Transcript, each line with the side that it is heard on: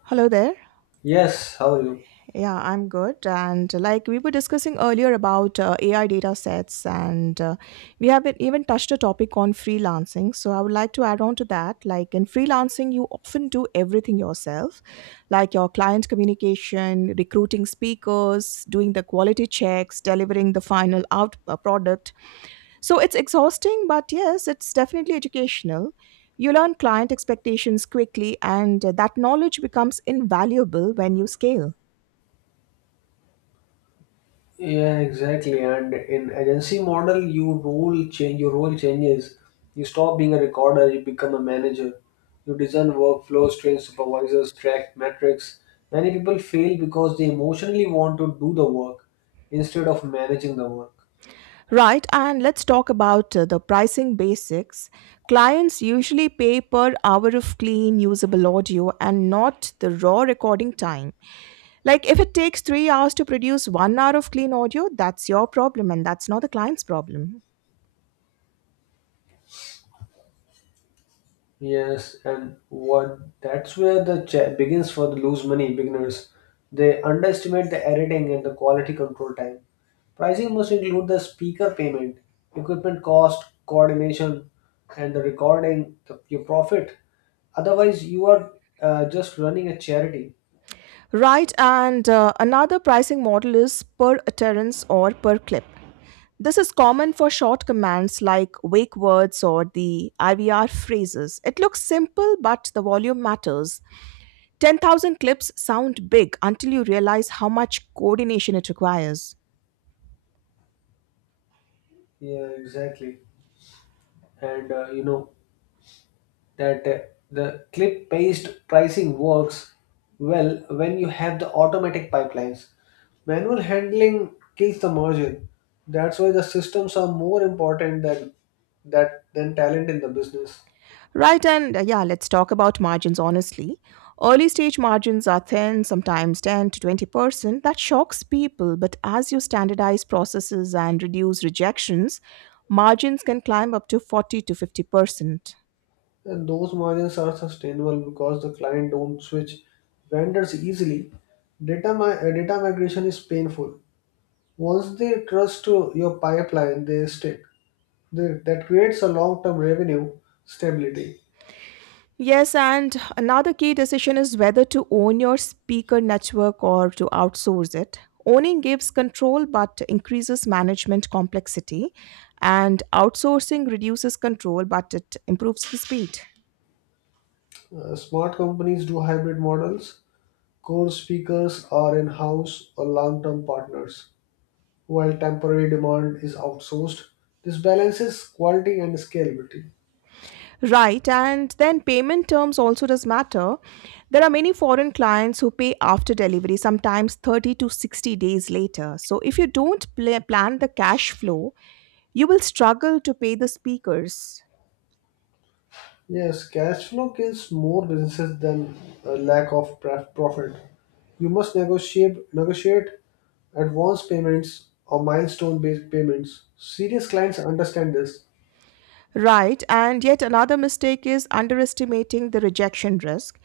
right: Hello there.
left: Yes, how are you?
right: Yeah, I'm good. And like we were discussing earlier about AI data sets, and we have even touched a topic on freelancing. So I would like to add on to that. Like in freelancing, you often do everything yourself, like your client communication, recruiting speakers, doing the quality checks, delivering the final out product. So it's exhausting, but yes, it's definitely educational. You learn client expectations quickly, and that knowledge becomes invaluable when you scale.
left: Yeah, exactly. And in agency model, you role change. Your role changes. You stop being a recorder. You become a manager. You design workflows, train supervisors, track metrics. Many people fail because they emotionally want to do the work instead of managing the work.
right: Right, and let's talk about the pricing basics. Clients usually pay per hour of clean, usable audio and not the raw recording time. Like, if it takes three hours to produce one hour of clean audio, that's your problem and that's not the client's problem.
left: Yes, and what that's where the begins for the lose money beginners. They underestimate the editing and the quality control time. Pricing must include the speaker payment, equipment cost, coordination, and the recording, the, your profit. Otherwise, you are just running a charity.
right: Right, and another pricing model is per utterance or per clip. This is common for short commands like wake words or the IVR phrases. It looks simple, but the volume matters. 10,000 clips sound big until you realize how much coordination it requires.
left: Yeah, exactly. And that the clip based pricing works well when you have the automatic pipelines. Manual handling kills the margin. That's why the systems are more important than that than talent in the business.
right: Right, let's talk about margins honestly. Early stage margins are thin, sometimes 10 to 20%. That shocks people, but as you standardize processes and reduce rejections, margins can climb up to 40 to 50%.
left: And those margins are sustainable because the client don't switch vendors easily. Data, data migration is painful. Once they trust to your pipeline, they stick. They, that creates a long-term revenue stability.
right: Yes, and another key decision is whether to own your speaker network or to outsource it. Owning gives control but increases management complexity, and outsourcing reduces control but it improves the speed.
left: Smart companies do hybrid models. Core speakers are in house or long term partners, while temporary demand is outsourced. This balances quality and scalability.
right: Right, and then payment terms also does matter. There are many foreign clients who pay after delivery, sometimes 30 to 60 days later. So if you don't plan the cash flow, you will struggle to pay the speakers.
left: Yes, cash flow kills more businesses than a lack of profit. You must negotiate advance payments or milestone based payments. Serious clients understand this.
right: Right, and yet another mistake is underestimating the rejection risk.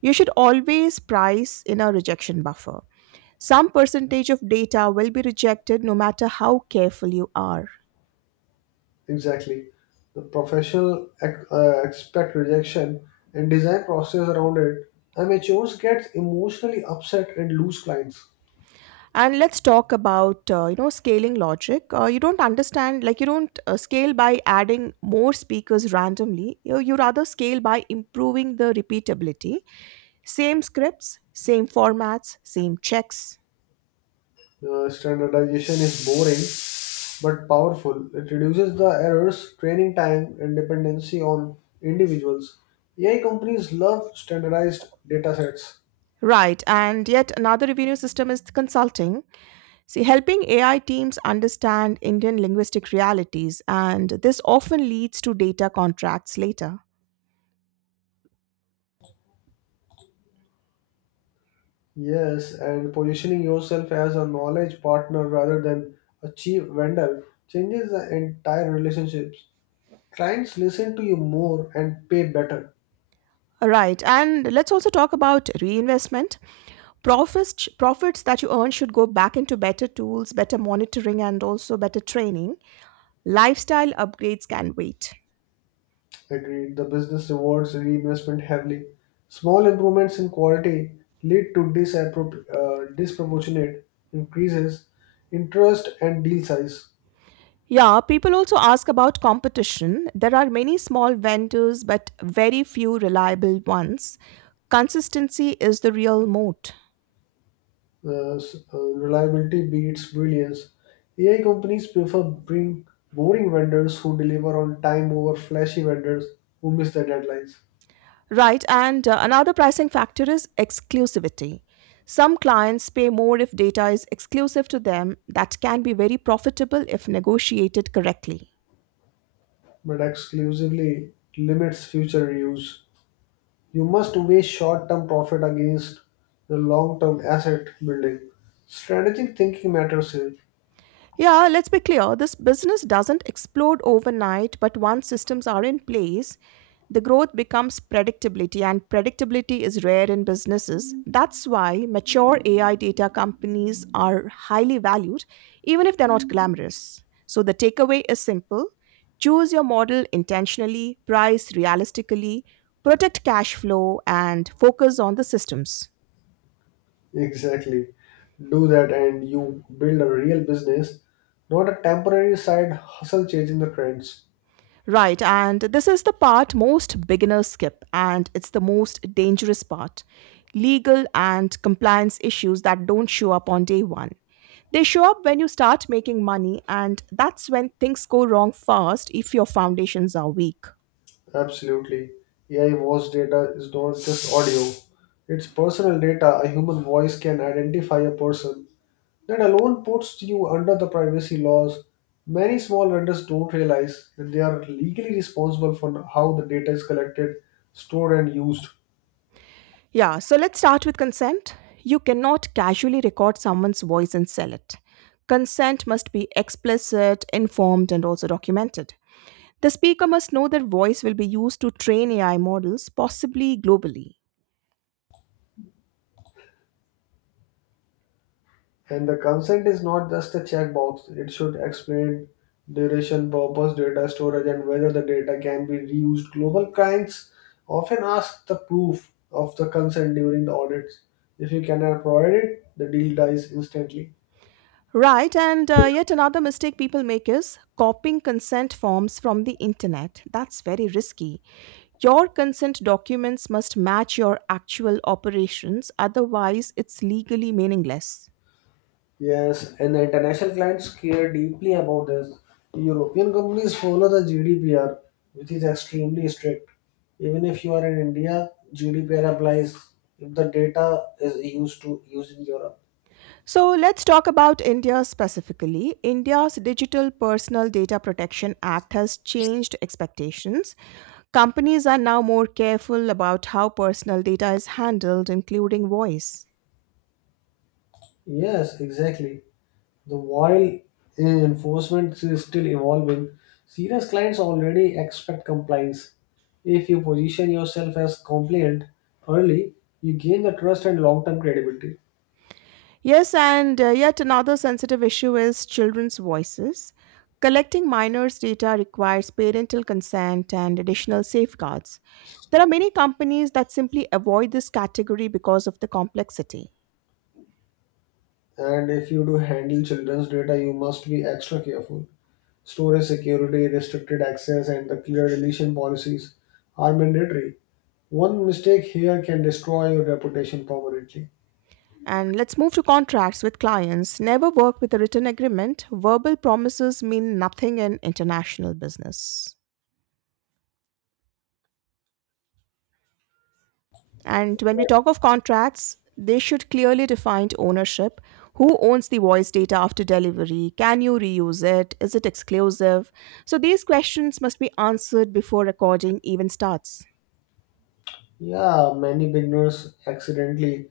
right: You should always price in a rejection buffer. Some percentage of data will be rejected no matter how careful you are.
left: Exactly. The professional expect rejection and design process around it. Amateurs get emotionally upset and lose clients.
right: And let's talk about scaling logic. You don't understand like you don't scale by adding more speakers randomly. You rather scale by improving the repeatability. Same scripts, same formats, same checks.
left: Standardization is boring but powerful. It reduces the errors, training time, and dependency on individuals. AI companies love standardized data sets.
right: Right, and yet another revenue system is consulting. See, helping AI teams understand Indian linguistic realities, and this often leads to data contracts later.
left: Yes, and positioning yourself as a knowledge partner rather than a cheap vendor changes the entire relationships. Clients listen to you more and pay better.
right: Right, and let's also talk about reinvestment. Profits that you earn should go back into better tools, better monitoring, and also better training. Lifestyle upgrades can wait.
left: Agreed. The business rewards reinvestment heavily. Small improvements in quality lead to disproportionate increases in trust and deal size.
right: Yeah, people also ask about competition. There are many small vendors, but very few reliable ones. Consistency is the real moat.
left: Reliability beats brilliance. AI companies prefer bring boring vendors who deliver on time over flashy vendors who miss their deadlines,
right: Right, and another pricing factor is exclusivity. Some clients pay more if data is exclusive to them, that can be very profitable if negotiated correctly.
left: but exclusively limits future reuse. You must weigh short term profit against the long term asset building. Strategic thinking matters here.
right: Yeah, let's be clear. This business doesn't explode overnight, but once systems are in place, the growth becomes predictability, and predictability is rare in businesses. That's why mature AI data companies are highly valued, even if they're not glamorous. So the takeaway is simple: choose your model intentionally, price realistically, protect cash flow, and focus on the systems.
left: Exactly. Do that and you build a real business, not a temporary side hustle chasing the trends.
right: Right, and this is the part most beginners skip, and it's the most dangerous part: legal and compliance issues that don't show up on day one. They show up when you start making money, and that's when things go wrong fast if your foundations are weak.
left: Absolutely. AI voice data is not just audio, it's personal data. A human voice can identify a person. That alone puts you under the privacy laws. Many small vendors don't realize that they are legally responsible for how the data is collected, stored, and used.
right: Yeah, so let's start with consent. You cannot casually record someone's voice and sell it. Consent must be explicit, informed, and also documented. The speaker must know that voice will be used to train AI models, possibly globally.
left: And the consent is not just a checkbox, it should explain duration, purpose, data storage, and whether the data can be reused. Global clients often ask the proof of the consent during the audits. If you cannot provide it, the deal dies instantly.
right: Right, and yet another mistake people make is copying consent forms from the internet. That's very risky. Your consent documents must match your actual operations, otherwise, it's legally meaningless.
left: Yes, and the international clients care deeply about this. European companies follow the GDPR, which is extremely strict. Even if you are in India, GDPR applies if the data is used to used in Europe.
right: So let's talk about India specifically. India's Digital Personal Data Protection Act has changed expectations. Companies are now more careful about how personal data is handled, including voice.
left: Yes, exactly. The while enforcement is still evolving, serious clients already expect compliance. If you position yourself as compliant early, you gain the trust and long-term credibility.
right: Yes, and yet another sensitive issue is children's voices. Collecting minors' data requires parental consent and additional safeguards. There are many companies that simply avoid this category because of the complexity.
left: And if you do handle children's data, you must be extra careful. Storage security, restricted access, and the clear deletion policies are mandatory. One mistake here can destroy your reputation permanently.
right: And let's move to contracts with clients. Never work with a written agreement. Verbal promises mean nothing in international business. And when we talk of contracts, they should clearly define ownership. Who owns the voice data after delivery? Can you reuse it? Is it exclusive? So these questions must be answered before recording even starts.
left: Yeah, many beginners accidentally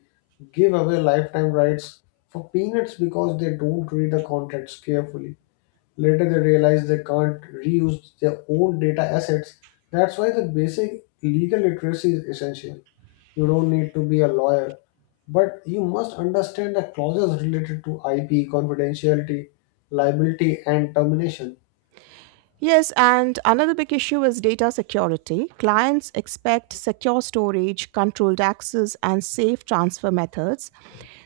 left: give away lifetime rights for peanuts because they don't read the contracts carefully. Later, they realize they can't reuse their own data assets. That's why the basic legal literacy is essential. You don't need to be a lawyer, but you must understand the clauses related to IP, confidentiality, liability, and termination.
right: Yes, and another big issue is data security. Clients expect secure storage, controlled access, and safe transfer methods.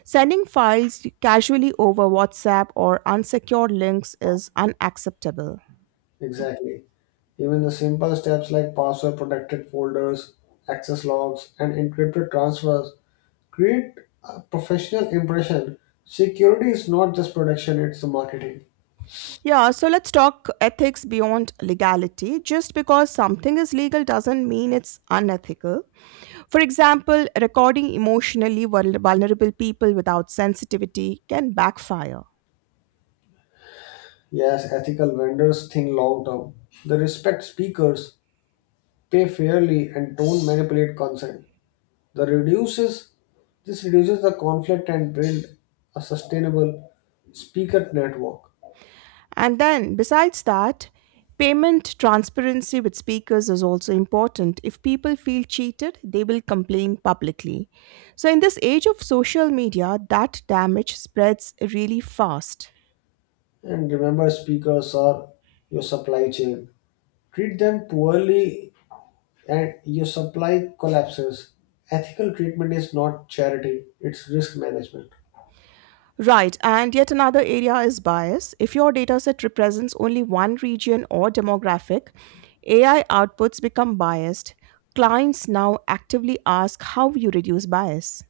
right: Sending files casually over WhatsApp or unsecured links is unacceptable.
left: Exactly. Even the simple steps like password protected folders, access logs, and encrypted transfers create a professional impression. Security is not just protection, it's the marketing.
right: Yeah, so let's talk ethics beyond legality. Just because something is legal doesn't mean it's unethical. For example, recording emotionally vulnerable people without sensitivity can backfire.
left: Yes, ethical vendors think long term. They respect speakers, pay fairly, and don't manipulate consent. The reduces This reduces the conflict and build a sustainable speaker network.
right: And then, besides that, payment transparency with speakers is also important. If people feel cheated, they will complain publicly. So, in this age of social media, that damage spreads really fast.
left: And remember, speakers are your supply chain. Treat them poorly, and your supply collapses. Ethical treatment is not charity; it's risk management.
right: Right, and yet another area is bias. If your dataset represents only one region or demographic, AI outputs become biased. Clients now actively ask how you reduce bias.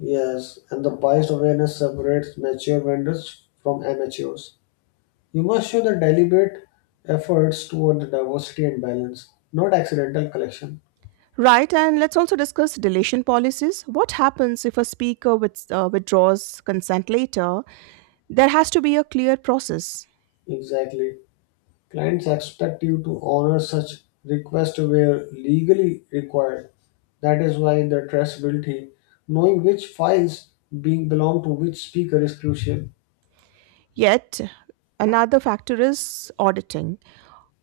left: Yes, and the biased awareness separates mature vendors from amateurs. You must show the deliberate efforts toward the diversity and balance, not accidental collection.
right: Right, and let's also discuss deletion policies. What happens if a speaker withdraws consent later? There has to be a clear process.
left: Exactly. Clients expect you to honor such requests where legally required. That is why the traceability, knowing which files being belong to which speaker is crucial.
right: Yet, another factor is auditing.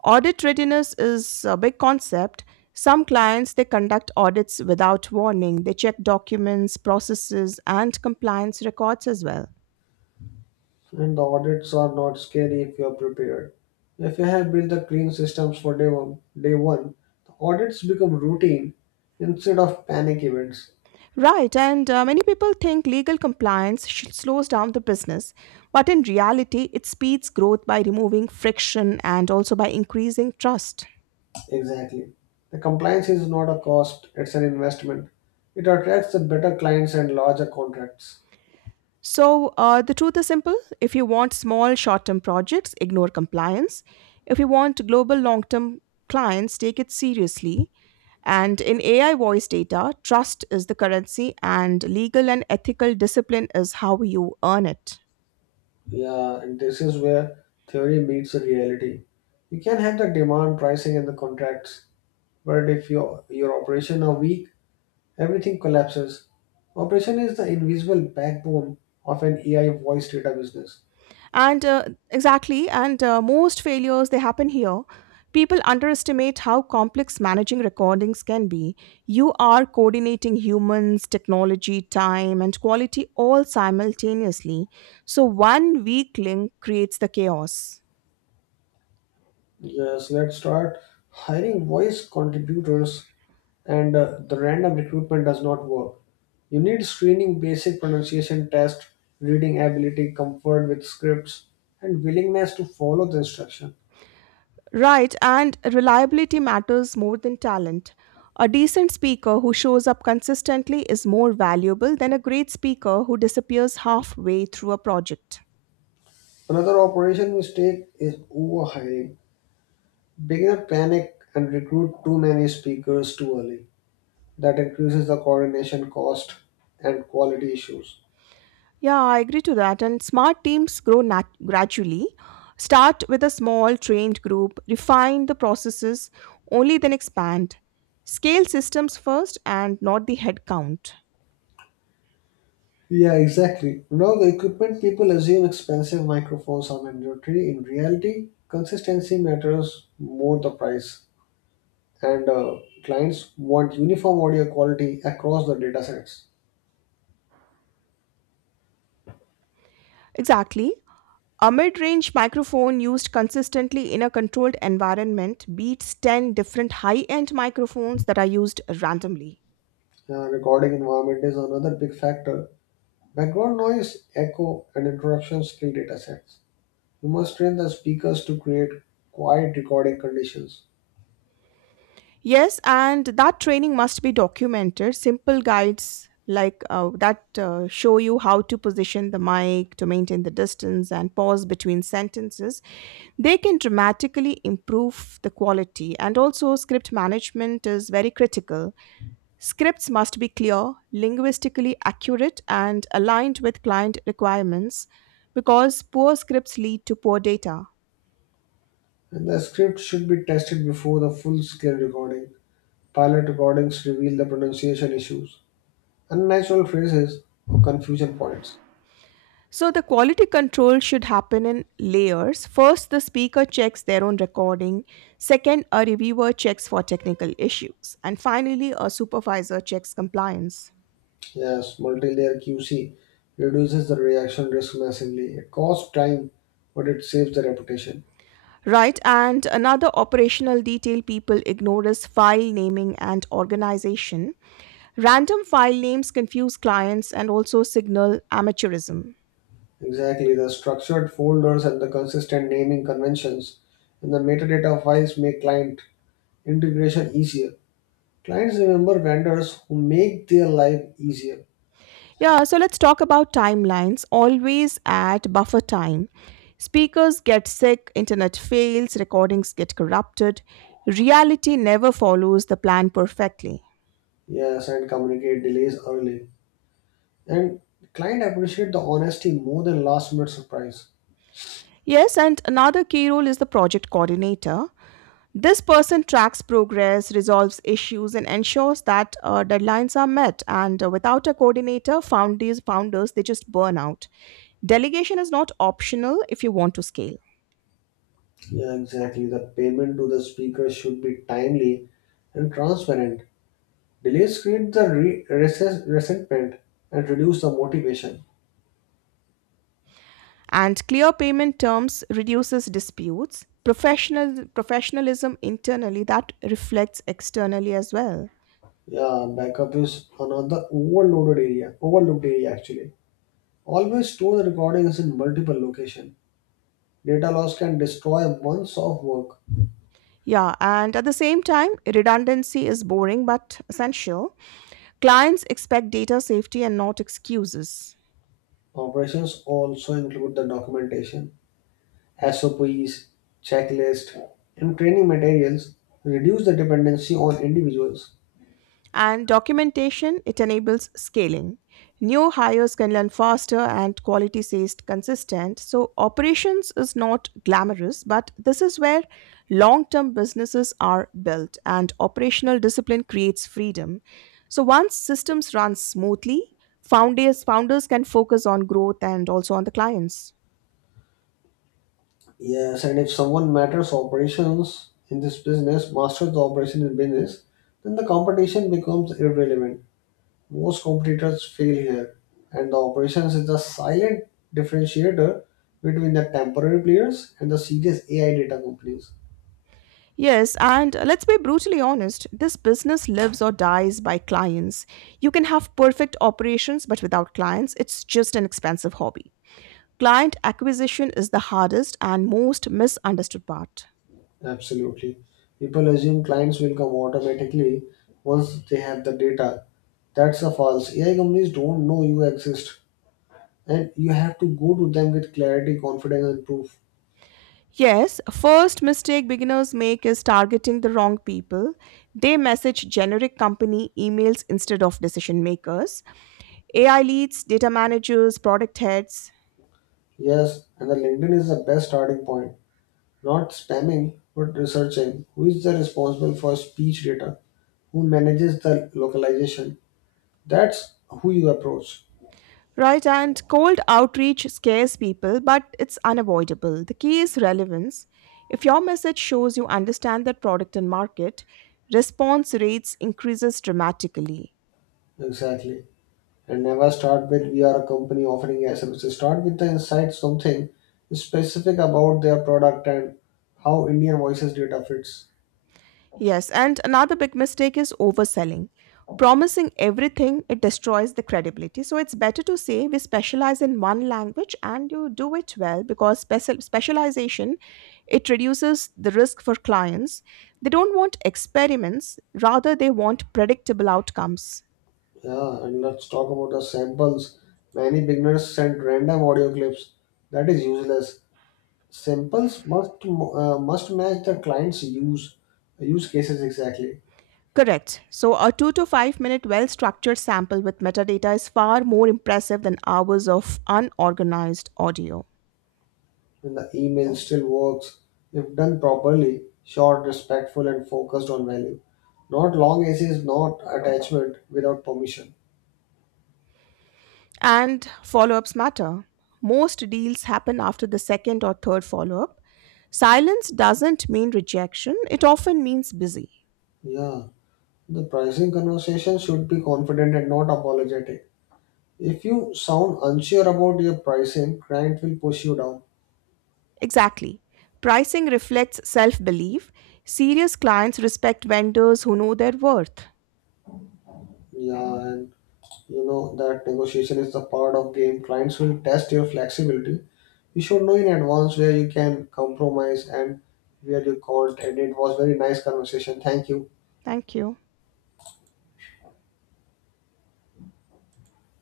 right: Audit readiness is a big concept. Some clients they conduct audits without warning. They check documents, processes, and compliance records as well.
left: And the audits are not scary if you are prepared. If you have built the clean systems for day one, the audits become routine instead of panic events.
right: Right, and many people think legal compliance slows down the business, but in reality, it speeds growth by removing friction and also by increasing trust.
left: Exactly. The compliance is not a cost, it's an investment. It attracts the better clients and larger contracts.
right: So, the truth is simple: if you want small, short term projects, ignore compliance. If you want global, long term clients, take it seriously. And in AI voice data, trust is the currency, and legal and ethical discipline is how you earn it.
left: Yeah, and this is where theory meets the reality. You can have the demand, pricing, and the contracts, but if your operation are weak, everything collapses. Operation is the invisible backbone of an AI voice data business.
right: And exactly and most failures they happen here. People underestimate how complex managing recordings can be. You are coordinating humans, technology, time and quality all simultaneously, so one weak link creates the chaos.
left: Yes, let's start hiring voice contributors, and the random recruitment does not work. You need screening, basic pronunciation test, reading ability, comfort with scripts, and willingness to follow the instruction.
right: Right, and reliability matters more than talent. A decent speaker who shows up consistently is more valuable than a great speaker who disappears halfway through a project.
left: Another operation mistake is overhiring. Beginner panic and recruit too many speakers too early. That increases the coordination cost and quality issues.
right: Yeah, I agree to that. And smart teams grow gradually. Start with a small, trained group, refine the processes, only then expand. Scale systems first and not the headcount.
left: Yeah, exactly. Now the equipment people assume expensive microphones are mandatory. In reality, consistency matters more the price. And Clients want uniform audio quality across the data sets.
right: Exactly. A mid range microphone used consistently in a controlled environment beats 10 different high end microphones that are used randomly.
left: Recording environment is another big factor. Background noise, echo, and interruptions kill data sets. You must train the speakers to create quiet recording conditions.
right: Yes, and that training must be documented. Simple guides like that show you how to position the mic, to maintain the distance, and pause between sentences. They can dramatically improve the quality. And also, script management is very critical. Scripts must be clear, linguistically accurate, and aligned with client requirements because poor scripts lead to poor data.
left: And the script should be tested before the full scale recording. Pilot recordings reveal the pronunciation issues, unnatural phrases, or confusion points.
right: So, the quality control should happen in layers. First, the speaker checks their own recording. Second, a reviewer checks for technical issues. And finally, a supervisor checks compliance.
left: Yes, multi-layer QC reduces the reaction risk massively. It costs time, but it saves the reputation.
right: Right, and another operational detail people ignore is file naming and organization. Random file names confuse clients and also signal amateurism.
left: Exactly, the structured folders and the consistent naming conventions and the metadata files make client integration easier. Clients remember vendors who make their life easier.
right: Yeah, so let's talk about timelines. Always at buffer time. Speakers get sick, internet fails, recordings get corrupted. Reality never follows the plan perfectly.
left: Yes, and communicate delays early. And client appreciate the honesty more than last minute surprise.
right: Yes, and another key role is the project coordinator. This person tracks progress, resolves issues, and ensures that deadlines are met. And without a coordinator, founders they just burn out. Delegation is not optional if you want to scale.
left: Yeah, exactly. The payment to the speaker should be timely and transparent. Delays create the resentment and reduce the motivation.
right: And clear payment terms reduces disputes. Professionalism internally, that reflects externally as well.
left: Yeah, backup is another overlooked area actually. Always store the recordings in multiple location. Data loss can destroy months of work.
right: Yeah, and at the same time redundancy is boring but essential. Clients expect data safety and not excuses.
left: Operations also include the documentation, SOPs, checklist, and training materials. Reduce the dependency on individuals.
right: And documentation, it enables scaling. New hires can learn faster and quality stays consistent. So operations is not glamorous, but this is where long term businesses are built, and operational discipline creates freedom. So once systems run smoothly, founders can focus on growth and also on the clients.
left: Yes, and if someone matters operations in this business, masters the operation in business, then the competition becomes irrelevant. Most competitors fail here, and the operations is the silent differentiator between the temporary players and the serious AI data companies.
right: Yes, and let's be brutally honest, this business lives or dies by clients. You can have perfect operations, but without clients, it's just an expensive hobby. Client acquisition is the hardest and most misunderstood part.
left: Absolutely. People assume clients will come automatically once they have the data. That's a false. AI companies don't know you exist, and you have to go to them with clarity, confidence, and proof.
right: Yes, first mistake beginners make is targeting the wrong people. They message generic company emails instead of decision makers, AI leads, data managers, product heads.
left: Yes, and the LinkedIn is the best starting point. Not spamming, but researching who is the responsible for speech data, who manages the localization. That's who you approach.
right: Right, and cold outreach scares people, but it's unavoidable. The key is relevance. If your message shows you understand that product and market, response rates increases dramatically.
left: Exactly. And never start with we are a company offering AI services. Start with the insight something specific about their product and how Indian voices data fits.
right: Yes, and another big mistake is overselling. Promising everything, it destroys the credibility. So it's better to say we specialize in one language and you do it well, because specialization it reduces the risk for clients. They don't want experiments, rather they want predictable outcomes.
left: Yeah, and let's talk about the samples. Many beginners send random audio clips. That is useless. Samples must must match the client's use cases exactly.
right: Correct. So a 2 to 5 minute well structured sample with metadata is far more impressive than hours of unorganized audio.
left: And the email still works if done properly, short, respectful, and focused on value. Not long essays, not attachment without permission.
right: And follow ups matter. Most deals happen after the second or third follow up. Silence doesn't mean rejection, it often means busy.
left: Yeah, the pricing conversation should be confident and not apologetic. If you sound unsure about your pricing, client will push you down.
right: Exactly. Pricing reflects self belief. Serious clients respect vendors who know their worth.
left: Yeah, and you know that negotiation is the part of game. Clients will test your flexibility you should know in advance where you can compromise and where you can't and it was very nice conversation thank you.
right: Thank you.